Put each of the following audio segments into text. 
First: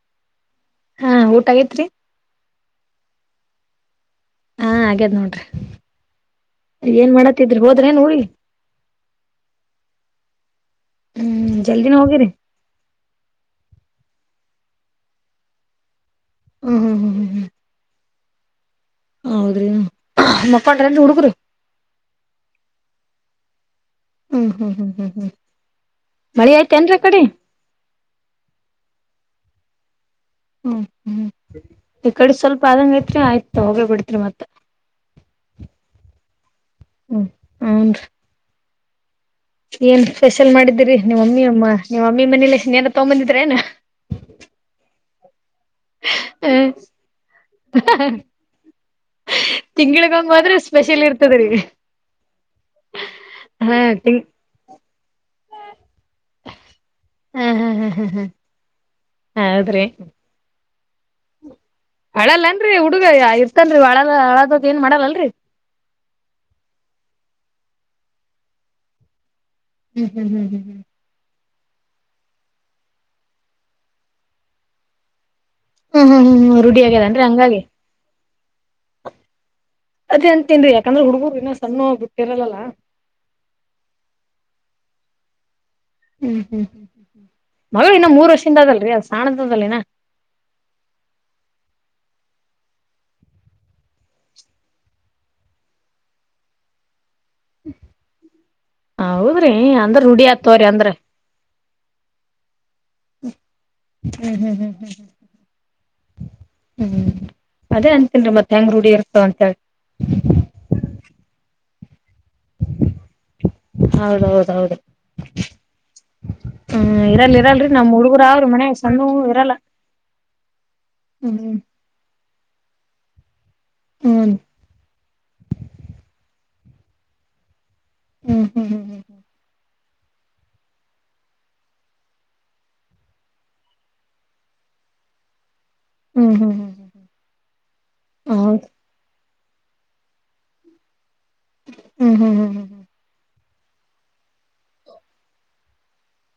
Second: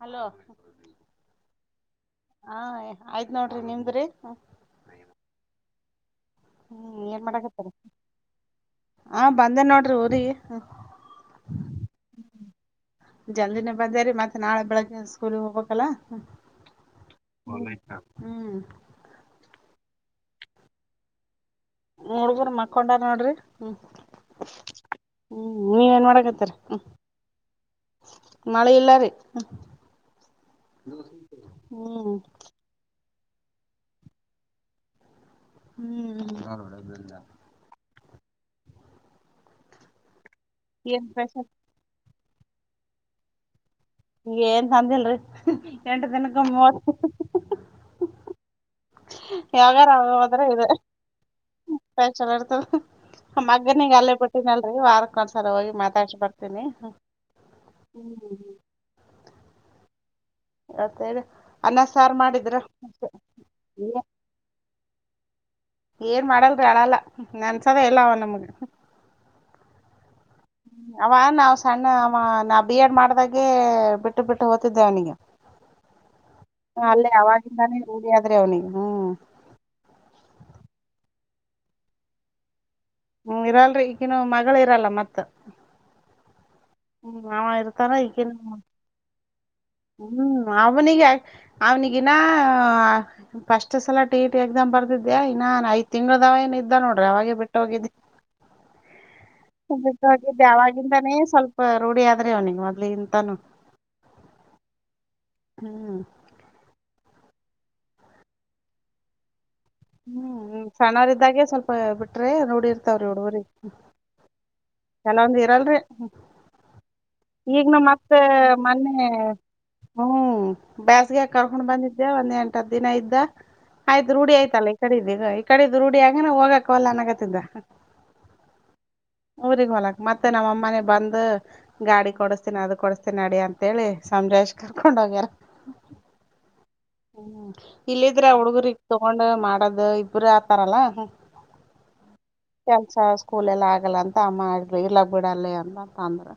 Hello ಹ ಹಾ ಊಟ ಆಗೇತ್ರಿ ಆಯ್ ನೋಡ್ರಿ ನಿಮ್ದ್ರಿ ಹಾ ಹಾಗೇದ್ ನೋಡ್ರಿ ಹ್ಮ್ ಏನ್ ಮಾಡತಿದ್ರಿ ಮಾಡಕತ್ತರಿ ಹೋದ್ರೇನ್ ಊರಿಗಿ ಆ ಬಂದೇ ನೋಡ್ರಿ ಊರಿ. ಹ ಹ್ಮ್ ಜಲ್ದಿನ ಹೋಗಿರಿ ಜಂದಿನ ಬಂದರಿ ಮತ್ತೆ ನಾಳೆ ಬೆಳಗ್ಗೆ ಸ್ಕೂಲ್ ಹೋಗ್ಬೇಕಲ್ಲ ಹ್ಮ್ ಹ್ಮ್ ಹ್ಮ್ ಹ್ಮ್ ಹ್ಮ್ ಹ್ಮ್ ಹೌದ್ರಿ ಮಕ್ಕಾಟ್ರನ್ ಹುಡುಗರು ಹುಡುಗುರು ಮಕ್ಕೊಂಡಾರ ನೋಡ್ರಿ ಹ್ಮ್ ಹ್ಮ್ ಹ್ಮ್ ಹ್ಮ್ ಹ್ಮ್ ನೀವೇನ್ ಮಾಡಕತ್ತರ ಮಳಿ ಹ್ಮ ಐತೆೇನ್ರಿ ಆ ಕಡೆ ಮಳೆ ಇಲ್ಲಾರೀ ಹ್ಮ್ ಹ್ಮ್ ಈ ಕಡೆ ಸ್ವಲ್ಪ ಅದಂಗ ಇ ಆಯ್ತು ಹೋಗ ಬಿಡ್ತ್ರಿ ಮತ್ತ ಹ್ಮ್ ಹ್ಮ್ ಹನ್ ಏನ್ ಸ್ಪೆಷಲ್ ಮಾಡಿದ್ದೀರಿ ಏನ್ ನಿಮ್ಮ ಸ್ಪೆಷಲ್ ಅಮ್ಮ ನಿಮ್ಮಮ್ಮಿ ಮನೇಲಿ ಏನ ತಗೊಂಬಂದಿದ್ರ ನ ಈ ಏನ್ ತಂದಿಲ್ರಿ ಎಂಟ ದಿನಕ್ಕ ಹಾ ಮೂವತ್ತ ಯಾವಾಗಾರ ತಿಂಗಳಿಗೊಮ್ಮೆ ಆಗದ್ರೆ ಹೋದ್ರೆ ಇದೆಲ ಸ್ಪೆಷಲ್ ಇರ್ತದ್ರೀ ಇರ್ತದೆ ಹಾ ಮಗನಂಗ ಅಲ್ಲೇ ತಿಂಗ್ ಬಿಟ್ಟಿನಲ್ರರಿ ನೀ ವಾರಕ್ಕ ಒಂದ್ಸರ್ ಹೋಗಿ ಮಾತಾಡ್ಸ ಬರ್ತೀನಿ ಹ್ಮ್ ಹ ಹೌದ್ರಿ ಅತ್ತರಿ ಹಳಲ್ಲನ್ರರಿ ಹುಡುಗ ಇರ್ತನ್ರಿ ಏ~ ಅಳಲ್ಲ ಹಳದದತ್ ಏನ್ ಮಾಡಲ್ಲಲ್ರರಿ ಏನ್ ಮಾಡಲ್ರಿ ಅಳಲ್ಲ ನೆನ್ಸದೆೇ ಎಲ್ಲ ಅವ ನಮ್ಗ ಹ್ಮ್ ಹ್ಮ್ ಹ್ಮ್ ಹ್ಮ್ ಅವ ನಾವ್ ಸಣ್ಣ ಅವ ನಾ ಬಿ ಎಡ್ ಮಾಡ್ದಾಗೆ ಬಿಟ್ಟು ಬಿಟ್ಟು ಹೋಗತಿದ್ದೆ ಅವನಿಗೆ ಹ್ಮ್ ಹ್ಮ್ ಹ್ಮ್ ಹ್ಮ್ ಹ್ಮ್ ರೂಢಿ ಹ ಅಲ್ಲೇ ಆಗ್ಯದನ್ರಿ ಹಂಗಾಗಿ ಅವಾಗಿಂದಾನೇ ರೂಢಿಯಾದ್ರೆ ಅವ್ನಿಿಗೆ ಹ್ಮ್ ಅದೇ ಅಂಟೇನ್ರಿ ಯಾಕಂದ್ರ ಹುಡುಗುರುನ ಸಣ್ಣ ಗೊತ್ತಿರಲ್ಲಾ ಹ್ಮ ಇರಲ್ರಿ ಈಗನು ಮಗಳ ಇರಲ್ಲ ಮತ್ತ ಹ್ಮ್ ಹ್ಮ್ ಹ್ಮ್ ಅವ ಇರ್ತಾರ ಮಗಳು ಇನ್ನ ಈಕ ಮೂರ್ ವರ್ಷಿಂದ ಅದಲ್ರಿ ಅದ್ ಸಾಣದದಲ್ಲಿನ ಹ್ಮ್ ಅವನಿಗೆ ಅವ್ನಿಗನ್ನ ಫಸ್ಟ್ ಸಲಾ ಟಿಇಟಿ ಎಕ್ಸಾಮ್ ಬರ್ದಿದ್ದೆ ಇನ್ನ ಐದು ತಿಂಗಳದಾವ ಇದ ಇದ್ದ ನೋಡ್ರಿ ಅವಾಗೆ ಬಿಟ್ಟು ಹೋಗಿದ್ದಿ ಹೌದ್ರಿ ಅಂದ್ರ ಬಿಟ್ಟು ರೂಢಿ ಹೋಗಿದ್ದು ಆತವ್ರಿ ಅಂದ್ರ ಅವಾಗಿಂದನೆ ಸ್ವಲ್ಪ ರೂಢಿ ಆದ್ರಿ ಅವನಿಿಗೆ ಮೊದ್ಲಿ ಇಂತಾನೂ ಹ್ಮ್ ಹ್ಮ್ ಹ್ಮ್ ಹ್ಮ್ ಹ್ಮ್ ಹ್ಮ್ ಅದೇ ಅಂತೇನ್ ರೀ ಮತ್ತೆ ಹೆಂಗ ರೂಡಿಿ ಇರ್ತವ ಅಂತ ಹ್ಮ್ ಸಣ್ಣವರಿದ್ದಾಗ ಸ್ವಲ್ಪ ಬಿಟ್ರೆ ರೂಡಿರ್ತಾವ್ರಿ ಹುಡುಗರಿಗಿ ಹೌದೌದೌದು ಕೆಲವೊಂದು ಇರಲ್ರಿ ಹ್ಮ್ ಇರಲ್ ಇರಲ್ರಿ ಇಗ್ನು ನಮ್ ಮತ್ತ ಹುಡುಗರು ಅವ್ರ ಮನ್ಯಾಗ ಮೊನ್ನೆ ಸಣ್ಣು ಇರಲ್ಲ ಹ್ಮ್ ಬ್ಯಾಸಗಿ ಆಗ್ ಹ್ಮ್ ಕರ್ಕೊಂಡ್ ಬಂದಿದ್ದೆ ಒಂದ್ ಎಂಟೊತ್ತಿನ ದಿನ ಇದ್ದ ಆಯ್ತ ರೂಢಿ ಹ್ಮ್ ಆಯ್ತಲ್ಲ ಈ ಕಡೆ ಇದ್ದ ಈಗ ರೂಡಿ ಆಯ್ತಲ್ಲ ಹೋಗಕ್ ವಲ್ಲಾ ಅನೋಕತಿದ್ದ ಹ್ಮ್ ಹ್ಮ್ ಹ್ಮ್ ಹ್ಮ್ ಊರಿಗ್ ಹೋಗ್ಲಕ್ಕ ಮತ್ತೆ ನಮ್ಮ ಅಮ್ಮನ ಬಂದ ಗಾಡಿ ಕೊಡಸ್ತೀನಿ ಅದ ಕೊಡಸ್ತೀನ ಅಡಿ ಅಂತೇಳಿ ಸಮಾದನ ಮಾಡಿ ಬೇಸ್ ಕರ್ಕೊಂಡ ಹೋಗ್ಯ ಹ್ಮ್ ಹ್ಮ್ ಹ್ಮ್ ಹ್ಮ್ ಇಲ್ಲಿದ್ರೆ ಹುಡುಗ ಹೌದು ತಗೊಂಡ ಮಾಡದು ಇಬರು ಆತಾರಲ್ಲ ಹ್ಮ್ ಹ್ಮ್ ಹ್ಮ್ ಹ್ಮ್ ಕೂಲೆಲ್ಲ ಆಗಲ್ಲಂತ ಮಾಡ್ರಿ ಇಲ್ಲ ಬಿಡಲ್ಲ ಅಂತ ಆದರು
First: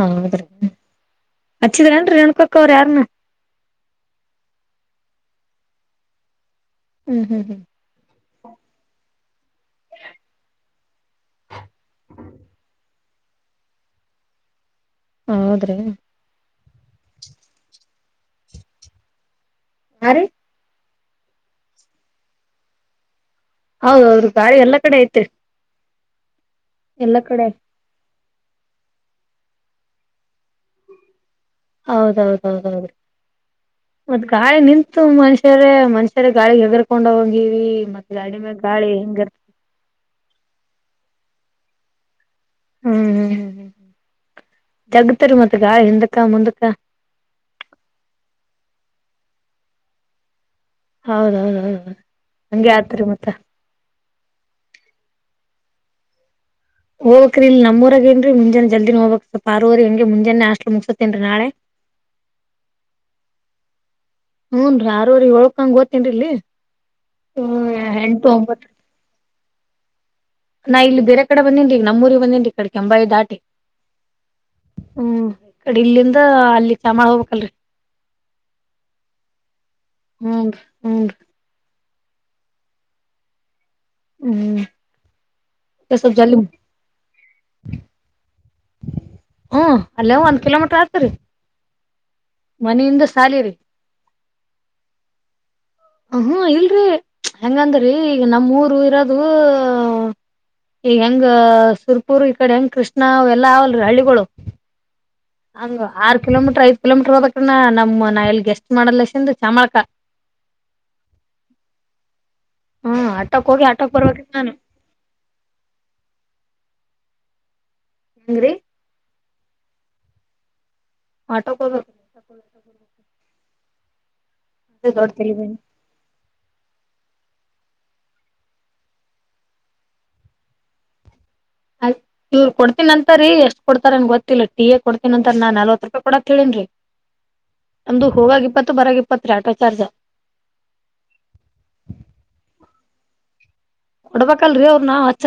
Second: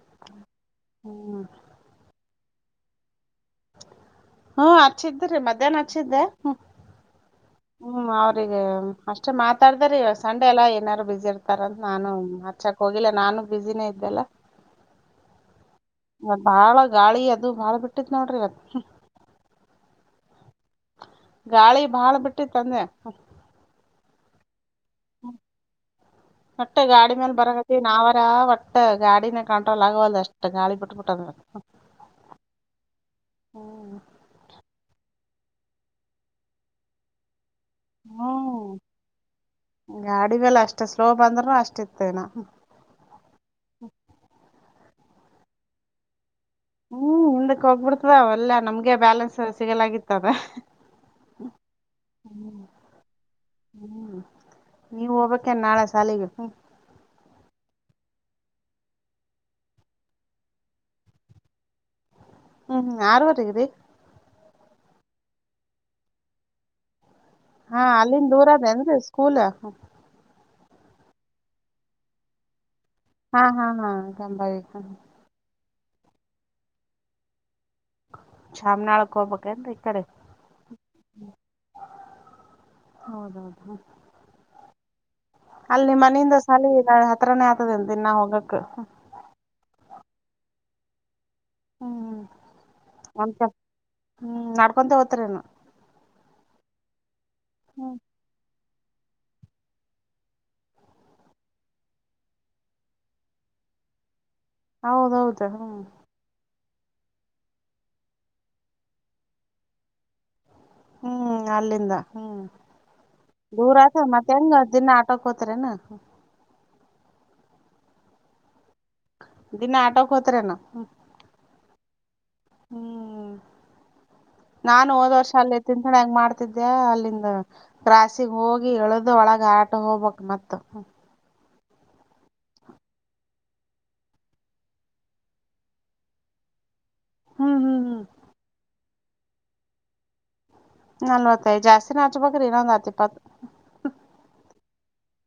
ಹೌದ್ರೀ ಹಚ್ಚಿದ್ರೇನ್ ರೇಣುಕಾ ಅಕ್ಕರು ಅವರು ಯಾರನ ಹ್ಮ ಹಚ್ಚಿದ್ರಿ ಮಧ್ಯಾಹ್ನ ಹಚ್ಚಿದ್ದೆ ಹ್ಮ್ ಹ್ಮ್ ಅವಗಿ ಅಷ್ಟೆ ಮಾತಾಡಿದ್ರ ಇವತ್ ಸಂಡೆ ಎಲ್ಲ ಏನಾದಾರರು ಬಿಸಿಿ ಇರ್ತಾರಂತ ನಾನು ಹಚ್ಚಕ್ ಹೋಗಿಲ್ಲ ನಾನು ನಾನು ಬಿಸಿನೇ ಇದ್ದಲ್ಲ ಹೌದ್ರಿ ಬಾಳ ಗಾಳಿ ಅದು ಬಾಳ ಬಿಟ್ಟತ್ ನೋಡ್ರಿ ಇವತ್ತು ಆ ರೀ ಗಾಳಿ ಭಾಳ ಬಿಟ್ಟು ಅಂದೇ ಹೌದೌಹೌದ ರೀ ಗಾಳಿ ಎಲ್ಲಾ ಕಡೆ ಐತೆ ವಟ ಗಾಡಿ ಮೇಲ್ ಬರಕತಿ ನಾವ ಒಟ್ಟ ಗಾಡಿನ ಕಂಟ್ರೋಲ್ ಆಗುವಲ್ಲ ಅಷ್ಟು ಗಾಳಿ ಬಿಟ್ಬಿಟ್ಟದ ಹೌದೌದೌದೌದು ಹ್ಮ್ ಮಷ್ಯರೇ ಮನುಷ್ಯರ ಗಾಳಿಗೆ ಹೆಗರ್ಕೊಂಡ್ ಹೋಗಂಗಿವಿ ಈ ಮತ್ತ ಗಾಡಿಮೆಗ್ ಹ್ಮ್ ಗಾಳಿ ಹೆಂಗಿರುತ್ತ ನೋವ್ ಬಂದ್ರರು ಅಷ್ಟ ಇತ್ತೇನಾ ಹ್ಮ್ ಹ್ಮ್ ಜಗುತ್ ರೀ ಮತ್ ಗಾಳಿ ಹಿಂದಕ್ಕ ಮುಂದಕ್ ಹ್ಮ್ ಹಿಂದಕ್ ಹೋಗ್ಬಿಡ್ತದ ಒಲ್ಲಾ ನಮ್ಗೆ ಬ್ಯಾಲೆನ್ಸ್ ಸಿಗಲಾಗಿತ್ತದ ಹೌದೌದೌದುೌ ಹಂಗೆ ಆತ್ರರಿ ಮತ್ತ ನೀವು ಹೋಗಬೇಕೇನು ನಾಳೆ ಸಾಲಿಗ ಹೋಗಕ್ರೀ ಇಲ್ಲಿ ನಮ್ ಊರಾಗ್ ಇನಿ ರೀ ಮುಂಜಾನೆ ಜಲ್ದಿನ ಹೋಗ್ಬೇಕಕ್ ಅರುವರೆ ಅಂಗೇ ಮುಂಜಾನೆ ನಷ್ಟ ಮುಗಸತೇನ್ರಿ ನಾಳೆ ಹ್ಮ್ ಹ್ಮ್ ಆರುವರಿಗೆ ರೀ ಹುನ್ ರೀ ಅರುವರಿಗ್ ಏಳುಕಂಗ್ ಹೋಗ್ತೀನ್ರೀ ಹಾ ಅಲ್ಲಿಂದ ದೂರದೇಏನ್ರಿ ಸ್ಕೂಲ್ ನಾ ಇಲ್ಲಿ ಬೇರೆ ಕಡೆ ಬಂದೇನರೀ ನಮ್ಮೂಊರಿಗೆ ಬಂದೇನ್ರೀ ಕೆಂಬಾವಿ ದಾಟಿ ಹಾ ಹಾ ಹಾ ಗಂಬಾವಿ ಹ್ಮ್ ಬಟ್ ಇಲ್ಲಿಂದ ಅಲ್ಲಿ ಚಾಮನಾಳ ಹೋಗ್ಬೇಕು ಅಲರಿ ಚಾಮನಾಳಕ್ ಹೋಗ್ಬೇಕಬೇಕೇನ್ರೀ ಈ ಕಡೆ ಹ್ಮ್ ಹ್ಮ್ ಹೌದೌದು ಹ್ಮ್ ಅಲ್ಲಿ ನಿಮ್ ಸ್ವಲ್ಪ ಜಲ್ದಿ ಮನೆಯಿಂದ ಸಾಲಿಗ್ ಹತ್ರನೇ ಆಗತದೆ ನಾ ಹೋಗಕ್ ಹ್ಮ ಅಲ್ಲೇ ಒಂದ್ ಕಿಲೋಮೀಟರ್ ಆತರಿ ಹ್ಮ್ ಹ್ಮ ಮನೆಯಿಂದ ಸಾಲಿರಿ ಹ್ಮ್ ನಡ್ಕೊಂತ ಹೋಗ್ತರೇನು ಹ್ಮ ಇಲ್ರಿ ಹೆಂಗಂದ್ರೀ ಹ್ಮ್ ಈಗ ನಮ್ಮೂಊರು ಯರದು ಈಗ ಹೆಂಗ ಸುರ್ಪುರ್ ಈ ಕಡೆ ಹೆಂಗ್ ಕೃಷ್ಣ ಅವ ಎಲ್ಲಾ ಅವಲ್ರಿ ಹಳ್ಳಿಗಳು ಹೌದೌದು ಹಂಗ ಹ್ಮ್ ಆರು ಕಿಲೋಮೀಟರ್ ಐ್ತ ಕಿಲೋಮೀಟರ್ ಹದಕ ನಮ ನಾ ಎಲ್ಲಿ ಗೆಸ್ಟ್ ಮಾಡಲ್ಲಸಂದು ಚಾಮಳಕ ಹ್ಮ್ ಅಲ್ಲಿಂದ ಹ್ಮ್ ಹ್ಮ್ ಆಟೋಕ್ ಹೋಗಿ ದೂರ ಆಟೋಕ್ ಆತ ಬರ್ಬೇಕ್ರಿ ಮತ್ತೆ ನಾನು ಹೆಂಗ ದಿನ ಆಟೋಕ್ ಹತರನಾ ಹಂಗ ರೀ ದಿನ ಆಟೋಕ್ ಹೋತ್ನಾ ಆಟೋಕೋ ಬ ಹ್ಮ್ ನಾನು ಹೋದ್ ವರ್ಷ ಅಲ್ಲಿ ತಲಿಬ್ಯಾನಿ ತಿಂತಣೆಗ ಮಾಡ್ತಿದ್ದೆ ಅಲ್ಲಿಂದ ಹ ರಾಸಿಗೆ ಹೋಗಿ ಎಳ್ದ ಒಳಗ ಆಟ ಹೋಗ್ಬಕ್ ಮತ್ತ ಇವ್ ಕೊಡ್ತೀನ ಅಂತರಿ ಎಷ್ಟ ಕೊಡ್ತಾರನ್ ಗೊತ್ತಿಲ್ಲ ಟೀ ಎ ಕೊಡ್ತೀನ್ ಅಂತರ ನಾ ನಲ್ವತ್ ರೂಪಾಯಿ ಕೊಡತ್ ತಿ ಹೇಳೇನ್ [unintelligible] ಹ್ಮ್ ಒಂದು ಹೋಗಾಗ ಇಪ್ಪತ್ತು ಬರಾಗ ಇಪ್ಪತ್ ರೀ ಆಟೋ ಚಾರ್ಜ್ ನಲ್ವತ್ತದು ಜಾಸ್ತಿ ನಾಚ್ಬೇಕ್ರಿ ಇನ್ನೊಂದ್ ಹತಿ ಇಪ್ಪತ್ತು ಕೊಡ್ಬೇಕಲ್ರಿ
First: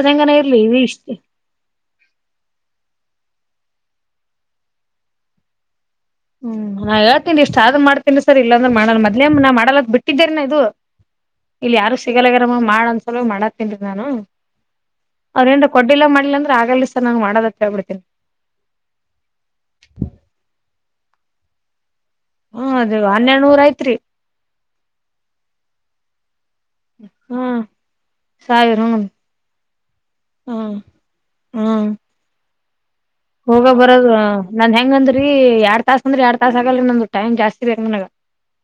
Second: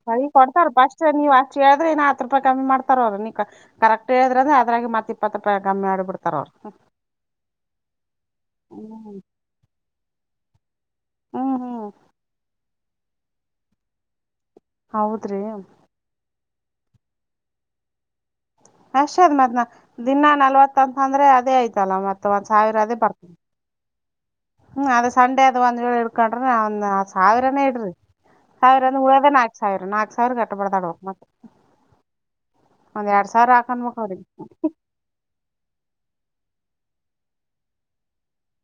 ಸರಿ ಕೊಡ್ತಾರ ಪಸ್ ನೀವ್ ಅಷ್ಟು ಹೇಳಿದ್ರೆ ಇಾಹತ್ ರೂಪಾಯಿ ಕಮ್ಮಿ ಮಾಡ್ತಾರ ಅವರು ನಿಕ್ಕ ಕರೆಕ್ಟ್ ಹೇಳದ್ರೆ ಅದ್ರ ಮತ್ತತ್ಪತ್ತು ರಪಾಯಿ ಕಮ್ಮಿ ಆಡಬದು ಹ್ಮ್ ನಾ ಹೇಳ್ತೇನ್ಇಷ್ಟ ಆದ್ ಮಾಡ್ತೇನ್ಸರ್ ಇಲ್ಲಾಂದ್ರ ಮಾಡಲ್ಲ ಹ್ಮ್ ಮದ್ನ ಮಾಡಲ್ದ್ ಬಿಟ್ಟಿದ್ದೆ ಇದು ಹ್ಮ್ ಇಲ್ಲಿ ಹ್ಮ್ ಯಾರು ಸಿಗಲ್ಲಗರಮ್ಮ ಮಾಡ ಅನ್ಸಲ ಮಾಡ ತಿನ್ ನಾನು ಹೌದ್ರಿ ಅವ್ರೇಏನ್ ಕೊಡ್ಡಿಲ್ಲ ಮಾಡ್ಲ ಅಂದ್ರೆ ಆಗಲಿ ಸರ್ ನಂಗ್ ಮಾಡೋದತ್ತ ಹೇಳ್ಬಿಡ್ತೀನಿ ಅಷ್ಟ ಅದ್ ಮತ್ನಾ ದಿನಾ ನಲ್ವತ್ಂತ ಅಂದ್ರೆ ಅದೇ ಆಯ್ತಲ್ಲ ಮತ್ ಮ ಹ್ಮ್ ಸಾವಿರ ಅದೇ ಅದು ಪ ಹನ್ನೆರಡ್ ನೂರ್ ಐತ್ರಿ ಹ್ಮ್ ಅದ ಸಂಡೆ ಅದ್ ಒಂದ್ ವೇಳೆ ಇಡ್ಕೊಂಡ್ರಿ ಒಂದ್ ಹ್ಮ್ ಸಾವಿರಾನೇ ಇಡ್ರಿ ಸಾವಿರ ಒಂದು ಉಳದ ನಾಲ್ಕು ಸಾವಿರ ನಾಕು ಸಾವಿರ ಕಟ್ಟ ಹ್ಮ್ ಪಡ್ತಾಡವ ಮತ್ತೆ ಹ್ಮ್ ಹೋಗ ಬರೋದ ನನ್ ಹೆಂಗಂದ್ರರಿ ಎರಡ್ ತಾಸಸ್ ಅಂದ್ರಿ ಎರಡ್ ತಾಸ ಆಗಲ್ರಿ ನಂದು ಟೈಮ್ ಜಾಸ್ತಿ ಬೇಕಕ್ ಮನಗ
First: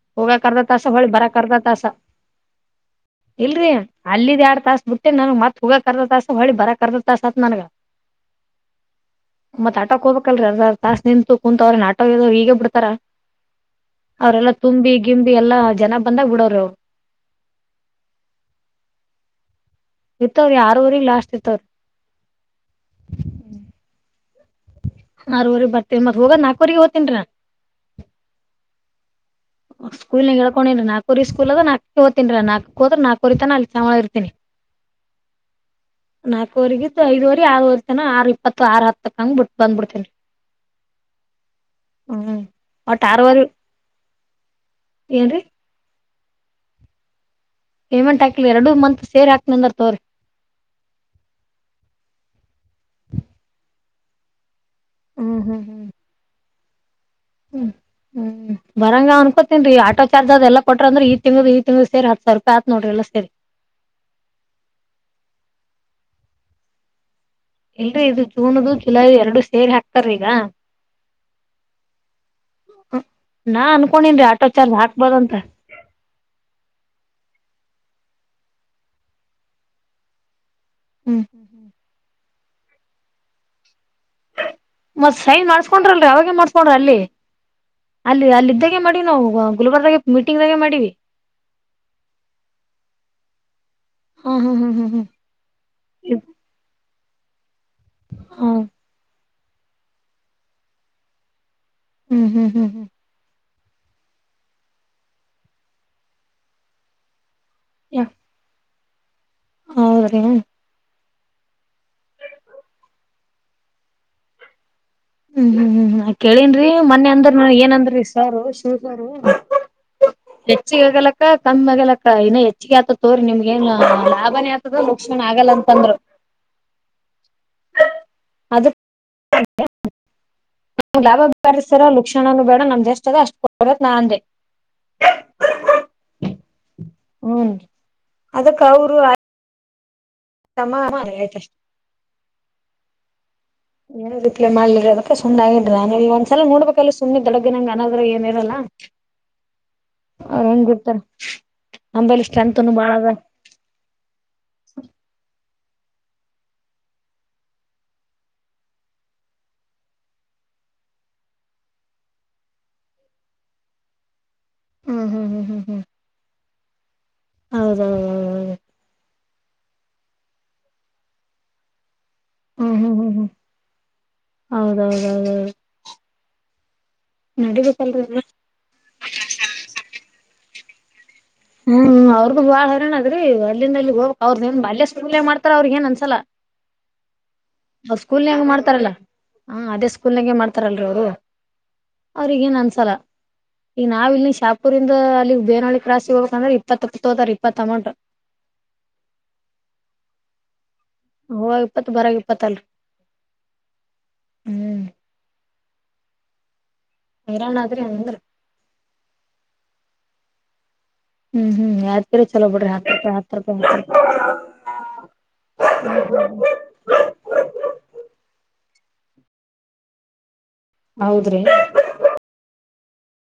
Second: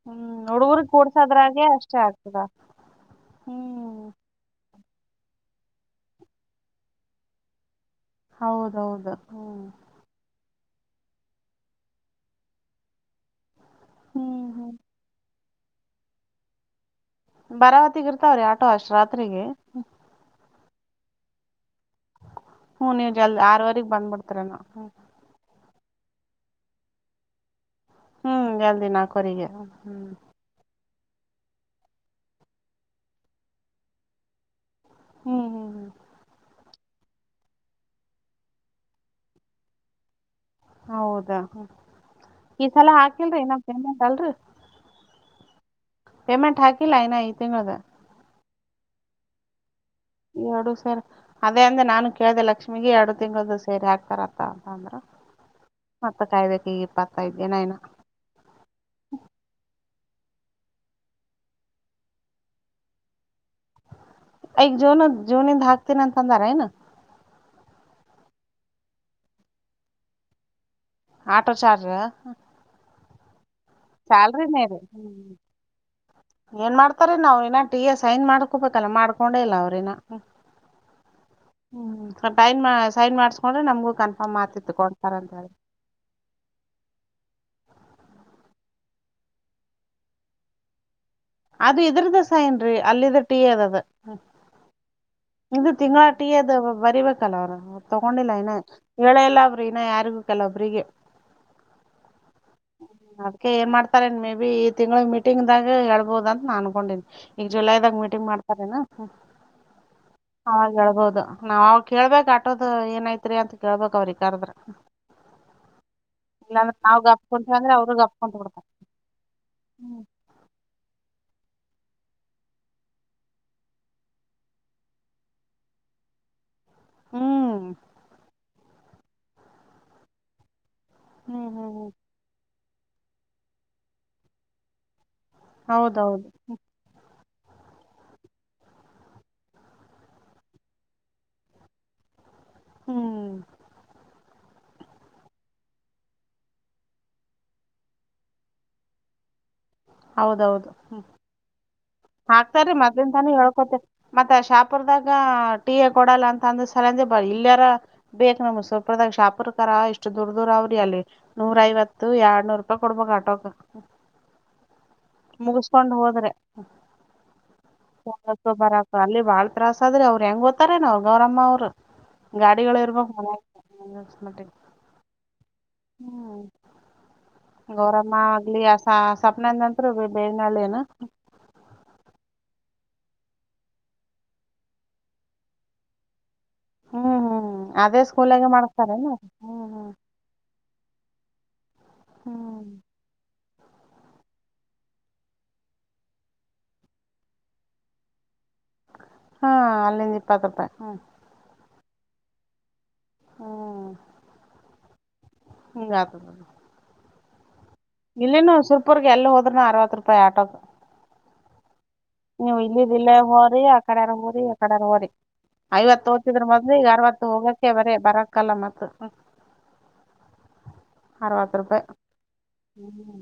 ಹ್ಮ್ ಯೋಗಾ ಕದ ತಾಸ ಹುಡುಗುರಿಗ್ ಹೊಳ ಭರ ಕದ ಕೂಡ್ಸದ್ರಾಗೆ ತಾಸ ಅಷ್ಟೇ ಆಗ್ತದ ಇಲ್ರರಿ ಹ್ಮ್ ಅಲ್ಲಿದ್ ಎಡ್ ತಾಸ ಮುಟ್ಟೆ ನನಗ್ ಮತ್ ಹೂಗ ಕರ್ದ ತಾಸ ಹೊಳಿ ಬರ ಕರ್ದ ತಾಸತ್ ನನಗ ಹೌದೌದು ಹ್ಮ್ ತಸ್ ನಿಂತು ಕುೂಂತು ಅವ್ರ ನ ಆಟ ಹ ಈಗ ಬಿಡ್ತಾರ ಹ್ಮ್ ಅವ್ರರೆಲ್ಲಾ ಹ್ಮ್. ತುಂಬಿ ಗಿಂಬ ಎಲ್ಲಾ ಜನ ಬಂದಾಗ ಬಿಡೋರು ಬರಾವತಿಗ ಇರ್ತಾವ್ರೀ ಆಟೋ ಅಷ್ಟ ರಾತ್ರಿಗೆ ಇತ್ತ್ರ ಯಾರವರ ಲಾಸ್ಟ್ ಇತ್ತವರಿ ಹ್ಮ್ ನೀವು ಜಲ್ದಿ ಆರವರೆಗ್ ಬಂದ್ಬಿಡ್ತರ ನಾ ಹ್ಮ ಆರೂವರಿಗ್ ಮತ್ ಹೋಗದ ನಾಕವರೆಗೆ ಹೋಗ್ತನ್ರ ಹ್ಮ್ ಎಲ್ ದಿನ ಆ ಸ್ಕೂಲ್ ನ ಹೇಳ್ಕೊಂಡಿಲ್ಲ ನಾ ಕುರಿ ಸ್ಕೂಲ್ ಅದ ನಾಕ ಹೋತಿನನ್ರ ನಾಕಕ್ ಹೋದ್ರ ನಾಕುರಿತಾನ ಅಲ್ಲಿ ಚಳ ಇರ್ತಿನಿ ಹ್ಮ್ ಹ್ಮ್ ಹ್ಮ್ ನಾಲ್ಕವರೆಗ ಐದುವರೆ ಆವರೆ ತನ ಆರು ಇಪ್ಪತ್ತು ಆರು ಹತ್ತಕ್ಕ ಹಂಗಗೆ ಬಿ ಬಂದ್ಬಿಡ್ತೇನಿ ಹೌದಾ ಈ ಸಲ ಹಾಕಿಲ್ರಿ ಇನ್ನಲ್ ಏನ್ ಪೇಮೆಂಟ್ ಹಾಕಿಲ್ಲ ನ ಈ ತಿಂ ಪೇಮೆಂಟ್ ಹಾಕಿಲ್ಲ ಎರಡು ಮಂತ್ ಸೇರಿ ಹಾಕ್ನಂದ ತೋಗರಿ. ಎರಡು ಸೆರಿ, ಅದೇ ಅಂದ್ರೆ ನಾನು ಕೇಳ್ದ ಲಕ್ಷ್ಮಿಗೆ ಎರಡು ತಿಂಗಳ್ದ ಸೇರಿ ಹಾಕ್ತಾರತ್ತ. ಂದ್ರ ಹ್ಮ್ ಹ್ಮ್ ಹ್ಮ್. ಮತ್ತ ಕಾಯ್ಬೇಕ ಈ ಇಪ್ಪತ್ [unintelligible] ಹ್ಮ್, ಹ್ಮ್ ಬರಂಗ ಅನ್ಕೊತೇನ್ರಿ ಆಟೋ ಚಾರ್ಜ್ ಅದೆಲ್ಲ ಕೊಟ್ರ ಅಂದ್ರೆ, ಈ ತಿಂಗಳ ಈ ತಿಂಗಳು ಸೇರಿ ಹತ್ತು ಸಾವಿ ರೂಪಾಯಿ ಆತ್ ನೋಡ್ರಿ ಎಲ್ಲ ಸೆರಿ. ಈಗ ಜೂನ್ -ಜೂನ್ನಿಂದ ಹಾಕ್ತೀನ ಅಂತ ಅಂದಾರ ಏನ್ ಇಲ್ರರಿ ಇದು ಜೂನ್ದು ಜುಲೈ ಎರಡು ಸೇರಿ ಹಾಕ್ತಾರಿಗ. ಆಟೋ ಚಾರ್ಜ್ ನಾ ಅನ್ಕೊಂಡೇನ್ರೀ ಆಟೋ ಶ್ಯಾಲ್ರಿನೇ ಚಾರ್ಜ್ ರಿ ಹಾಕ್ಬಾರ್ದಂತ ಏನ್ ಮಾಡ್ತಾರ ನಾವ ಇನಾ ಈಗ ಸೈನ್ ಮಾಡ್ಕೊಬೇಕಲ್ಲ ಮಾಡ್ಕೊಂಡೆ ಇಲ್ಲ ಅವ್ರಿನ್ನ. ಹ್ಮ್ ಹ್ಮ್ ಹ್ಮ್ [unintelligible] ಟೈನ್ ಸೈನ್ ಮಾಡಸ್ಕೊಂಡ್ರೆ ನಮಗು ಮತ್ ಸೈನ್ ಮಾಡ್ಸ್ಕೊಂಡ್ರಲ್ರಿಅವಾಗೇ ಮಾಡ್ಸ್ಕೊಂಡ್ರಿ ಅಲ್ಲಿ. ಅಲ್ಲಿದ್ದಾಗೆ ಮಾಡಿದ್ವಿ ನಾವು ಗುಲ್ಬರ್ಗ ದಂಗೆ ಮೀಟಿಂಗದಗೆ ಮಾಡಿದ್ವಿ. ಅದು ಇದರದ ಸೈನ್ರಿ ಅದು [unintelligible] ಹ್ಮ್, ಹ್ಮ ಇದು ತಿಂಗಳಟಿ, ಎದಬರಿಬೇಕಲ್ಲ ಅವ್ರು ತಗೊಂಡಿಲ್ಲ ಹಾ ಹಾ ಇನ ಹ ಹೇಳೆ ಇಲ್ಲ. ಇನ್ನಾ ಯಾರಿಗೂ ಕೆಲೊಬ್ರಿಗೆ. ಹ್ಮ್, ಹ್ಮ್, ಹ್ಮ್, ಹ್ಮ್ ಏನ್ ಮಾಡ್ತಾರೇನ್, ಮೇ ಬಿ ಈ ತಿಂಗಳದಗ್ ಮೀಟಿಂಗ್ ದಾಗ ಹೇಳ್ಬೋದ ಅಂತ ನಾನ್ ಅನ್ಕೊಂಡನಿ. ಈಗ ಜುಲೈದಾಗ ಮೀಟಿಂಗ್ ಮಾಡ್ತಾರೇನಾ ಹೌದ್ರಿ ಹಾ, ಹೇಳ್ಬಹದು ನಾವ್ ಅವ್ರಗ ಕೇಳ್ಬೇಕಕ್ ಆಟೋದ ಏನಐತ್ರಿ ಅಂತ ಕೇಳ್ಬಕ್ ಅವ್ರಿ ಕರದ್ರ. ಹ್ಮ್, ಹ್ಮ್, ಹ್ಮ್ ಕೇಳನ್ರೀ ಮೊನ್ನೆ ಗಪ್ ಅಂದ್ರ ಕುಂತ್ವಿ ಅವ್ರು ಏನಂದ್ರಿ ಗಪ್ ಕುಂತ್ ಸರು. [unintelligible] ಬಿಡ್ತಾರ ಶು ಸಾರ ಹ್ಮ್ ಹೆಚ್ಚಿಗೆಗಾಗಲ್ಲ [unintelligible] ಅಕ್ಕ ಕಮ್ ಆಗಲಕ್ಕ ಇನ್ನ ಹೆಚ್ಚಿಗೆ ಆತದ ತೋಗರಿ. ನಿಮ್ಗ ಏನ್ ಲಾಭಾನೇ ಆತದ ಲುಕ್ಷಣ ಆಗಲ್ಲ ಅಂತಂದರು. ಹ್ಮ್, [unintelligible] ಅದ ಲಾಭನು ಹ್ಮ್ ಹ್ಮ್ ಬ್ಯಾಡ್ರಿ- ಲುಕ್ಷಣ ಬ್ಯಾಡ್ರಿ ಸರ್ ನಮ್ ದ [unintelligible] ಸ್ ಅದ ಅಷ್ಟ ಕೊತ್ ನಾ ಅಂದೆ ಹೌದೌದು, ಹ್ಮ, ಅದಕ್ಕೆ ಅವರು ಆಯ್ತಷ್ಟ [inaudible] ಹ್ಮ್, ಏನ ರಿಪ್ಲ ಮಾಡ್ಲಿಲ್ಲರಿ ಅದಕ್ಕೆ ಸುಮ್ನಾಗಿನ ಆ ನಾನ್. ಒಂದ್ಸಲನೋಡ್ಬೇಕಲ್ಲ ಸುಮ್ಮನೆ ದಡಗನಂಗ ಅನದ್ರಾಗ ಏನ ಇರಲ್ಲ. ಹ [inaudible] ಹೌದೌದು, ಹ್ಮ್ ನಂಬಲ್ಲಿ ಹಾಕ್ತಾರೀ ಸ್ಟ್ರೆಂತ್ನು ಬಾಳ ಅದ ಮದ್ನ್ ತಾನ ಹೇಳ್ಕೊತಿ ಮತ್ತ ಶಾಪುರ್ದಾಗ. ಟೀ ಕೊಡಲ್ಲ ಅಂತಅಂದ ಸಲಂದ ಇಲ್ಲಯಾರ ಬೇಕ ನಮ್ ಸುರಪುರದಗ, ಶಾಹಾಪುರ್ ಕರ ಇಷ್ಟು ದೂರ್, ದೂರ ಅವ್ರ ಅಲ್ಲಿ ನೂರ ಐವತ್ತು, ಎರಡ್ನೂರ್ ರೂಪಾಯಿ ಕೊಡ್ಬಕ್ ಆಟೋಕ. ಹ್ಮ್ ಹ್ಮ್ ಹ್ಮ್ ಹ್ಮ್ ಹ್ಮ್ ಮುಗಿಸಕೊಂಡ್ ಹೋದ್ರೆ, ಸೊ ಹೌದೌದೌದು ಬರತ ಅಲ್ಲಿ [unintelligible] ಬಾಳ್ ತ್ರಾಸ ಆದ್ರಿಅವ್ರು ಹೆಂಗ ಓತಾರೇನ್ ಗೌರಮ್ಮ ಅವ್ರು. ಹ್ಮ್ ಗಾಡಿಗಳು ಹ್ಮ್ ಹ್ಮ್ ಇರ್ಬೇಕ ಹ್ಮ್ ಹೌದೌದೌದೌದು ಹ್ಮ್, ನಡಿಬೇಕಲ್ರಿ ಗೌರಮ್ಮ ಆಗ್ಲಿ ಆಸ ಸ್ವಪ್ನಂದ ನಂತರು ಬೇ ನೆ [inaudible] ಹ್ಮ್, ಅವ್ರ್ದು ಬಾಳ್ ಹೈರಾಣ ಅದ್ರೀ ಅಲ್ಲಿಂದಲ್ಲಿ ಹೋಗಕ್, ಅವ್ರಏನ್ ಅಲ್ಯ ಸ್ಕೂಲ್ನಾಗ ಮಾಡ್ತಾರ ಅವ್ರಿಗೆ ಏನ್ ಅಂನಸಲ. ಹ್ಮ್ ಹ್ಮ್ ಅದೇ ಸ್ಕೂಲ್ನಾಗ ಸ್ಕೂಲಾಗೆ ಮಾಡ್ತಾರಲ್ಲ ಮಾಡಸ್ತಾರೇನ ಹ, ಹ್ಮ್ ಅದೇ ಹ್ಮ್ ಸ್ಕೂಲ್ನಾಗ ಮಾಡ್ತ ತಾರಲ್ರಿ ಅವರು ಅವ್ರಗ ಏನ್ ಹ್ಮ್ ಅನ್ಸಲ್ಲ. ಈಗ ನಾವು ಇಲ್ಲಿ ಶಾಹಪುರಿಂದ ಅಲ್ಲಿ ಬೇನಹಳ್ಳಿ ಕ್ರಾಸಿಗಿ ಅಂದ್ರೆ ಇಪ್ಪತ್ತ ರೂಪಾಯಿ, ಇಪ್ಪತ್ತ ಅಮೌಂಟ್ ಹಾ, ಅಲ್ಲಿಂದ ಇಪ್ಪತ ರೂಪಾಯಿ. ಒಗಇಪ್ಪತ್ತು ಬರೃ ಇಪ್ಪತ್ತಲಿ, ಹ್ಮ್ ಹ್ಮ [unintelligible] ಹರಾಣ [unintelligible] ಇಲ್ಲನು ಸುಲ್ಪೂರ್ಗೆ ಎಲ್ಲಿ ಹೋದ್ರುನು ಅರವತ್ತು ರೂಪಾಯಿ ಆಟೋಕ್ ಹ್ಮ್ ಹ್ಮ್ಯ ನೀವು್ ಇಲ್ಲದ ಇಲ್ಲೇ ಹೋರಿ ಆ ಕಡಾರ ಹೋರಿ ಆ ಕಡಾರ ಹೋರಿ ಐವತ್ತುಓದ್ಿದ್ರ [unintelligible] ಮೊದ್ಲು ಈಗ ಅರವತ್ತು ಹೋಗಕೆ ಬರೀ ಬರಕ್ಕಲ್ಲ ಮತ್ತ ಹೌದ್ರಿ ಅರವತ್ತು ರೂಪಾಯಿ ಹ್ಮ್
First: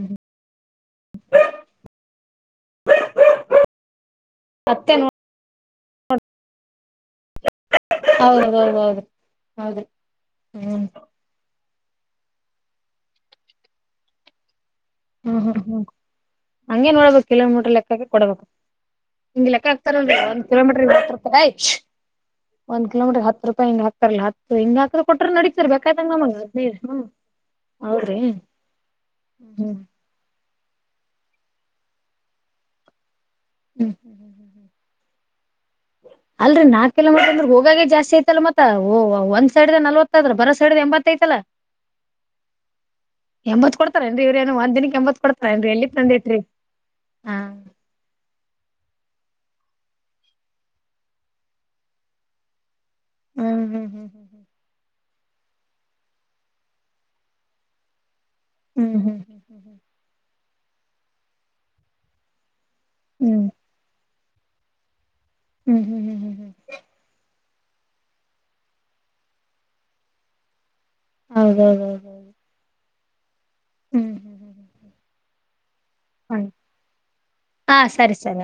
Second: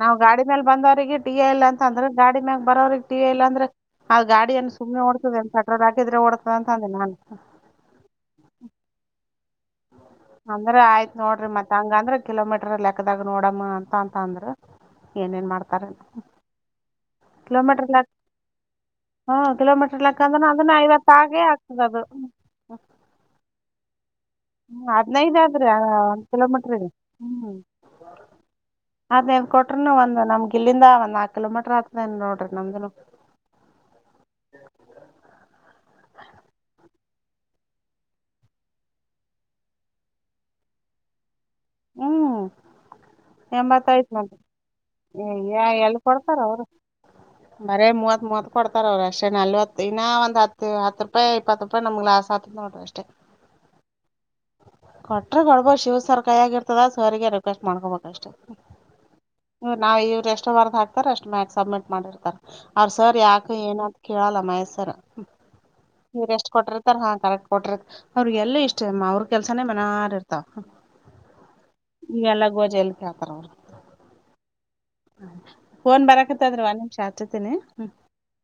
ನಾವ್ ಗಾಡಿ ಮೇಲ್ ಬಂದವ್ರರಿಗೆ ಟಿ ಎ ಇಲ್ಲ ಅಂತ ಅಂದ್ರೆ ಗಾಡಿ ಮ್ಯಾಗ ಬರೋವ್ರಿಗೆ ಟಿ ಎ ಇಲ್ಲಂದ್ರ ಅದ ಗಾಡಿಯನ್ ಮತ್ತೆ ಸುಮ್ಮನೆ ನೋ ಓಡುತ್ತದೆನೋ ಪೆಟ್ರೋಲ್ ಹಾಕಿದ್ರೆ ಓಡ್ತದೆ ಅಂತ ಅಂದೆ ನಾನು ಹೌದು ಹೌದು ಹೌದು [inaudible] ಅಂದ್ರೆ ಆಯ್ತ್ ನೋಡ್ರಿ ಮತ್ ಹಂಗ ಅಂದ್ರ ಕಿಲೋಮೀಟರ್ಲ್ಲಿ ಲೆಕ್ಕದಾಗ ನೋಡಮ್ಮ ಅಂತ ಅಂತ ಅಂದ್ರ ಹ್ಮ್ ಏನೇನ್ ಹ್ಮ್ ಹ್ಮ್ ಮಾಡ್ತಾರೇನ ಹಂಗಗೆನ್ ನೋಡ್ಬೇಕ ಕಿಲೋಮೀಟರ್ ಲೈಕ್ ದಾಗೆ ಕೊಡಬೇಕು ಹಂಗ ಹ್ಮ್ ಲೆಕ್ಕ ಕಿಲೋಮೀಟರ್ ಹಾಕ್ತಾರಲ್ರಿ ಲೆಕ್ಕ ಒಂದ್ ಅಂದ್ರನು ಅದನ್ನ ಕಿಲೋಮೀಟರ್ ಐವತ್ತ ಇವತ್ತು ಆಗೇ ರೂಪಾಯಿ ಆಗ್ತದ ಅದು. [unintelligible] ಒಂದು ಕಿಲೋಮೀಟರ್ಗೆ ಹತ್ತು ರೂಪಾಯಿ ಹಾಕ್ತಾರ್ಲಾಕ್ ಹಿಂಗ ಹಾಕ್ರ ಕೊಟ್ರ ಹದ್ನೈದ್ ಆದ್ರಿ ನಡತರಿ ಬೇಕಾಯ್ತ ಒಂದ್ ಹಂಗಮ್ಮಂಗದ ಕಿಲೋಮೀಟರ್ ಹೌದ್ರೀ. [inaudible] ಅದೇನ್ ಕೊಟ್ರರುನು ಒಂದ್ ನಮ್ ಗಿಲ್ಲಿಂದ ಒಂದ್ ನಾಕ್ ಕಿಲೋಮೀಟರ್ ಆತದ ನೋಡ್ರಿ ನಮ್ದುನು. ಹ್ಮ್ [inaudible] [unintelligible] ಅಲ್ರಿ ನಾಲ್ಕು ಕಿಲೋಮೀಟರ್ ಅಂದ್ರೆ ಹೋಗಾಗ [inaudible] ಜಾಸ್ತಿ ಆಐತಲ್ಲ ಮತ್ತ ಒಂದು ಸೈಡ್ದು ನವತ್ತ ಆದ್ರ ಬರ ಸೈಡ್ ದು ಎಂಬತ್ತೈದು. ಇತ್ತಲ್ಲ. [inaudible] ಹ್ಮ್ ಎಂಬತ್ತು ಆಯ್ತು ಕೊಡ್ತಾರೇನ್ರಿ ನೋಡು ಇವ್ರೇನು ಒಂದ್ ದಿನಕ್ಕೆ ಎಂಬತ್ ಕೊಡ್ತಾರೇನ್ರಿ ಎಲ್ಲಿ ಕೊಡ್ತಾರ ತಂದೈತ್ರಿ ಅವರು ಹಾ ಬರೇ ಮೂವತ್ ಮೂವತ್ ಕೊಡ್ತಾರ ಅವ್ರ ಅಷ್ಟ. ನಲ್ವತ್ತು ಇನ್ನ ಒಂದ ಹತ್ತು ಹತ್ತು ರೂಪಾಯಿ ಇಪ್ಪತ್ತು ರೂಪಾಯಿ ನಮ್ ಲಾಸ್ ಆತ ನೋಡ್ರಿ ಅಷ್ಟೇ. ಹ್ಮ್ ಹ್ಮ್ ಹ್ಮ್ ಹ್ಮ್ ಹ್ಮ್ ಕೊಟ್ರೆ ಕೊಡ್ಬೋ ಶಿವ್ ಸರ್ ಕೈಯಾಗಿರುತ್ತದೆ ಸರ್ರಿಗೆ ರಿಕ್ವೆಸ್ಟ್ ಮಾಡ್ಕೋಬೇಕ್ ಅಷ್ಟೇ. ಹ್ಮ್ ಹ್ಮ್ ಹ್ಮ್ ಹ್ಮ ನಾವ್ ಇವ್ರ ಎಷ್ಟೋ ವಾರದ ಹಾಕ್ತಾರ ಅಷ್ಟ ಮ್ಯಾಗ ಸಬ್ಮಿಟ್ ಮಾಡಿರ್ತಾರ. ಅವ್ರ ಸರ್ ಯಾರಿಗೂ ಏನು ಕೇಳಲ್ಲ ಮಹೇಶ್ಸರ್. ಹ್ಮ್ ಹ್ಮ್ ಹ್ಮ್ ಹ್ಮ್ ಹ್ಮ್ ನೀ ಹ್ಮ್ ಎಷ್ಟ ಹ್ಮ್ ಕೊಟಿರ್ತಾರ ಹಾ ಕರೆಕ್ಟ್. ಕೊಟ [unintelligible] ಅವರಿಗೆಲ್ಲಿ ಇಷ್ಟ ಅಮ್ಮ ಅವ್ರ ಕೆಲ್ಸಾನೇ ಮನಾರ್ ಇರ್ತಾವ. ಹೌದೌದೌದೌದು ಈವೆಲ್ಲ ಗೋಜೆಯಲ್ಲಿ ಹ ಹಳ್ತಾರ ಅವರು [inaudible] ಹ್ಮ್ ಫೋನ್ ಹ್ಮ್ ಬರಕತ್ತದ್ರ ಒಂದು ನಿಮಷ ಹಚ್ತೀನಿ ಹಾ ಹ್ಮ. ಸರಿ ಸರಿ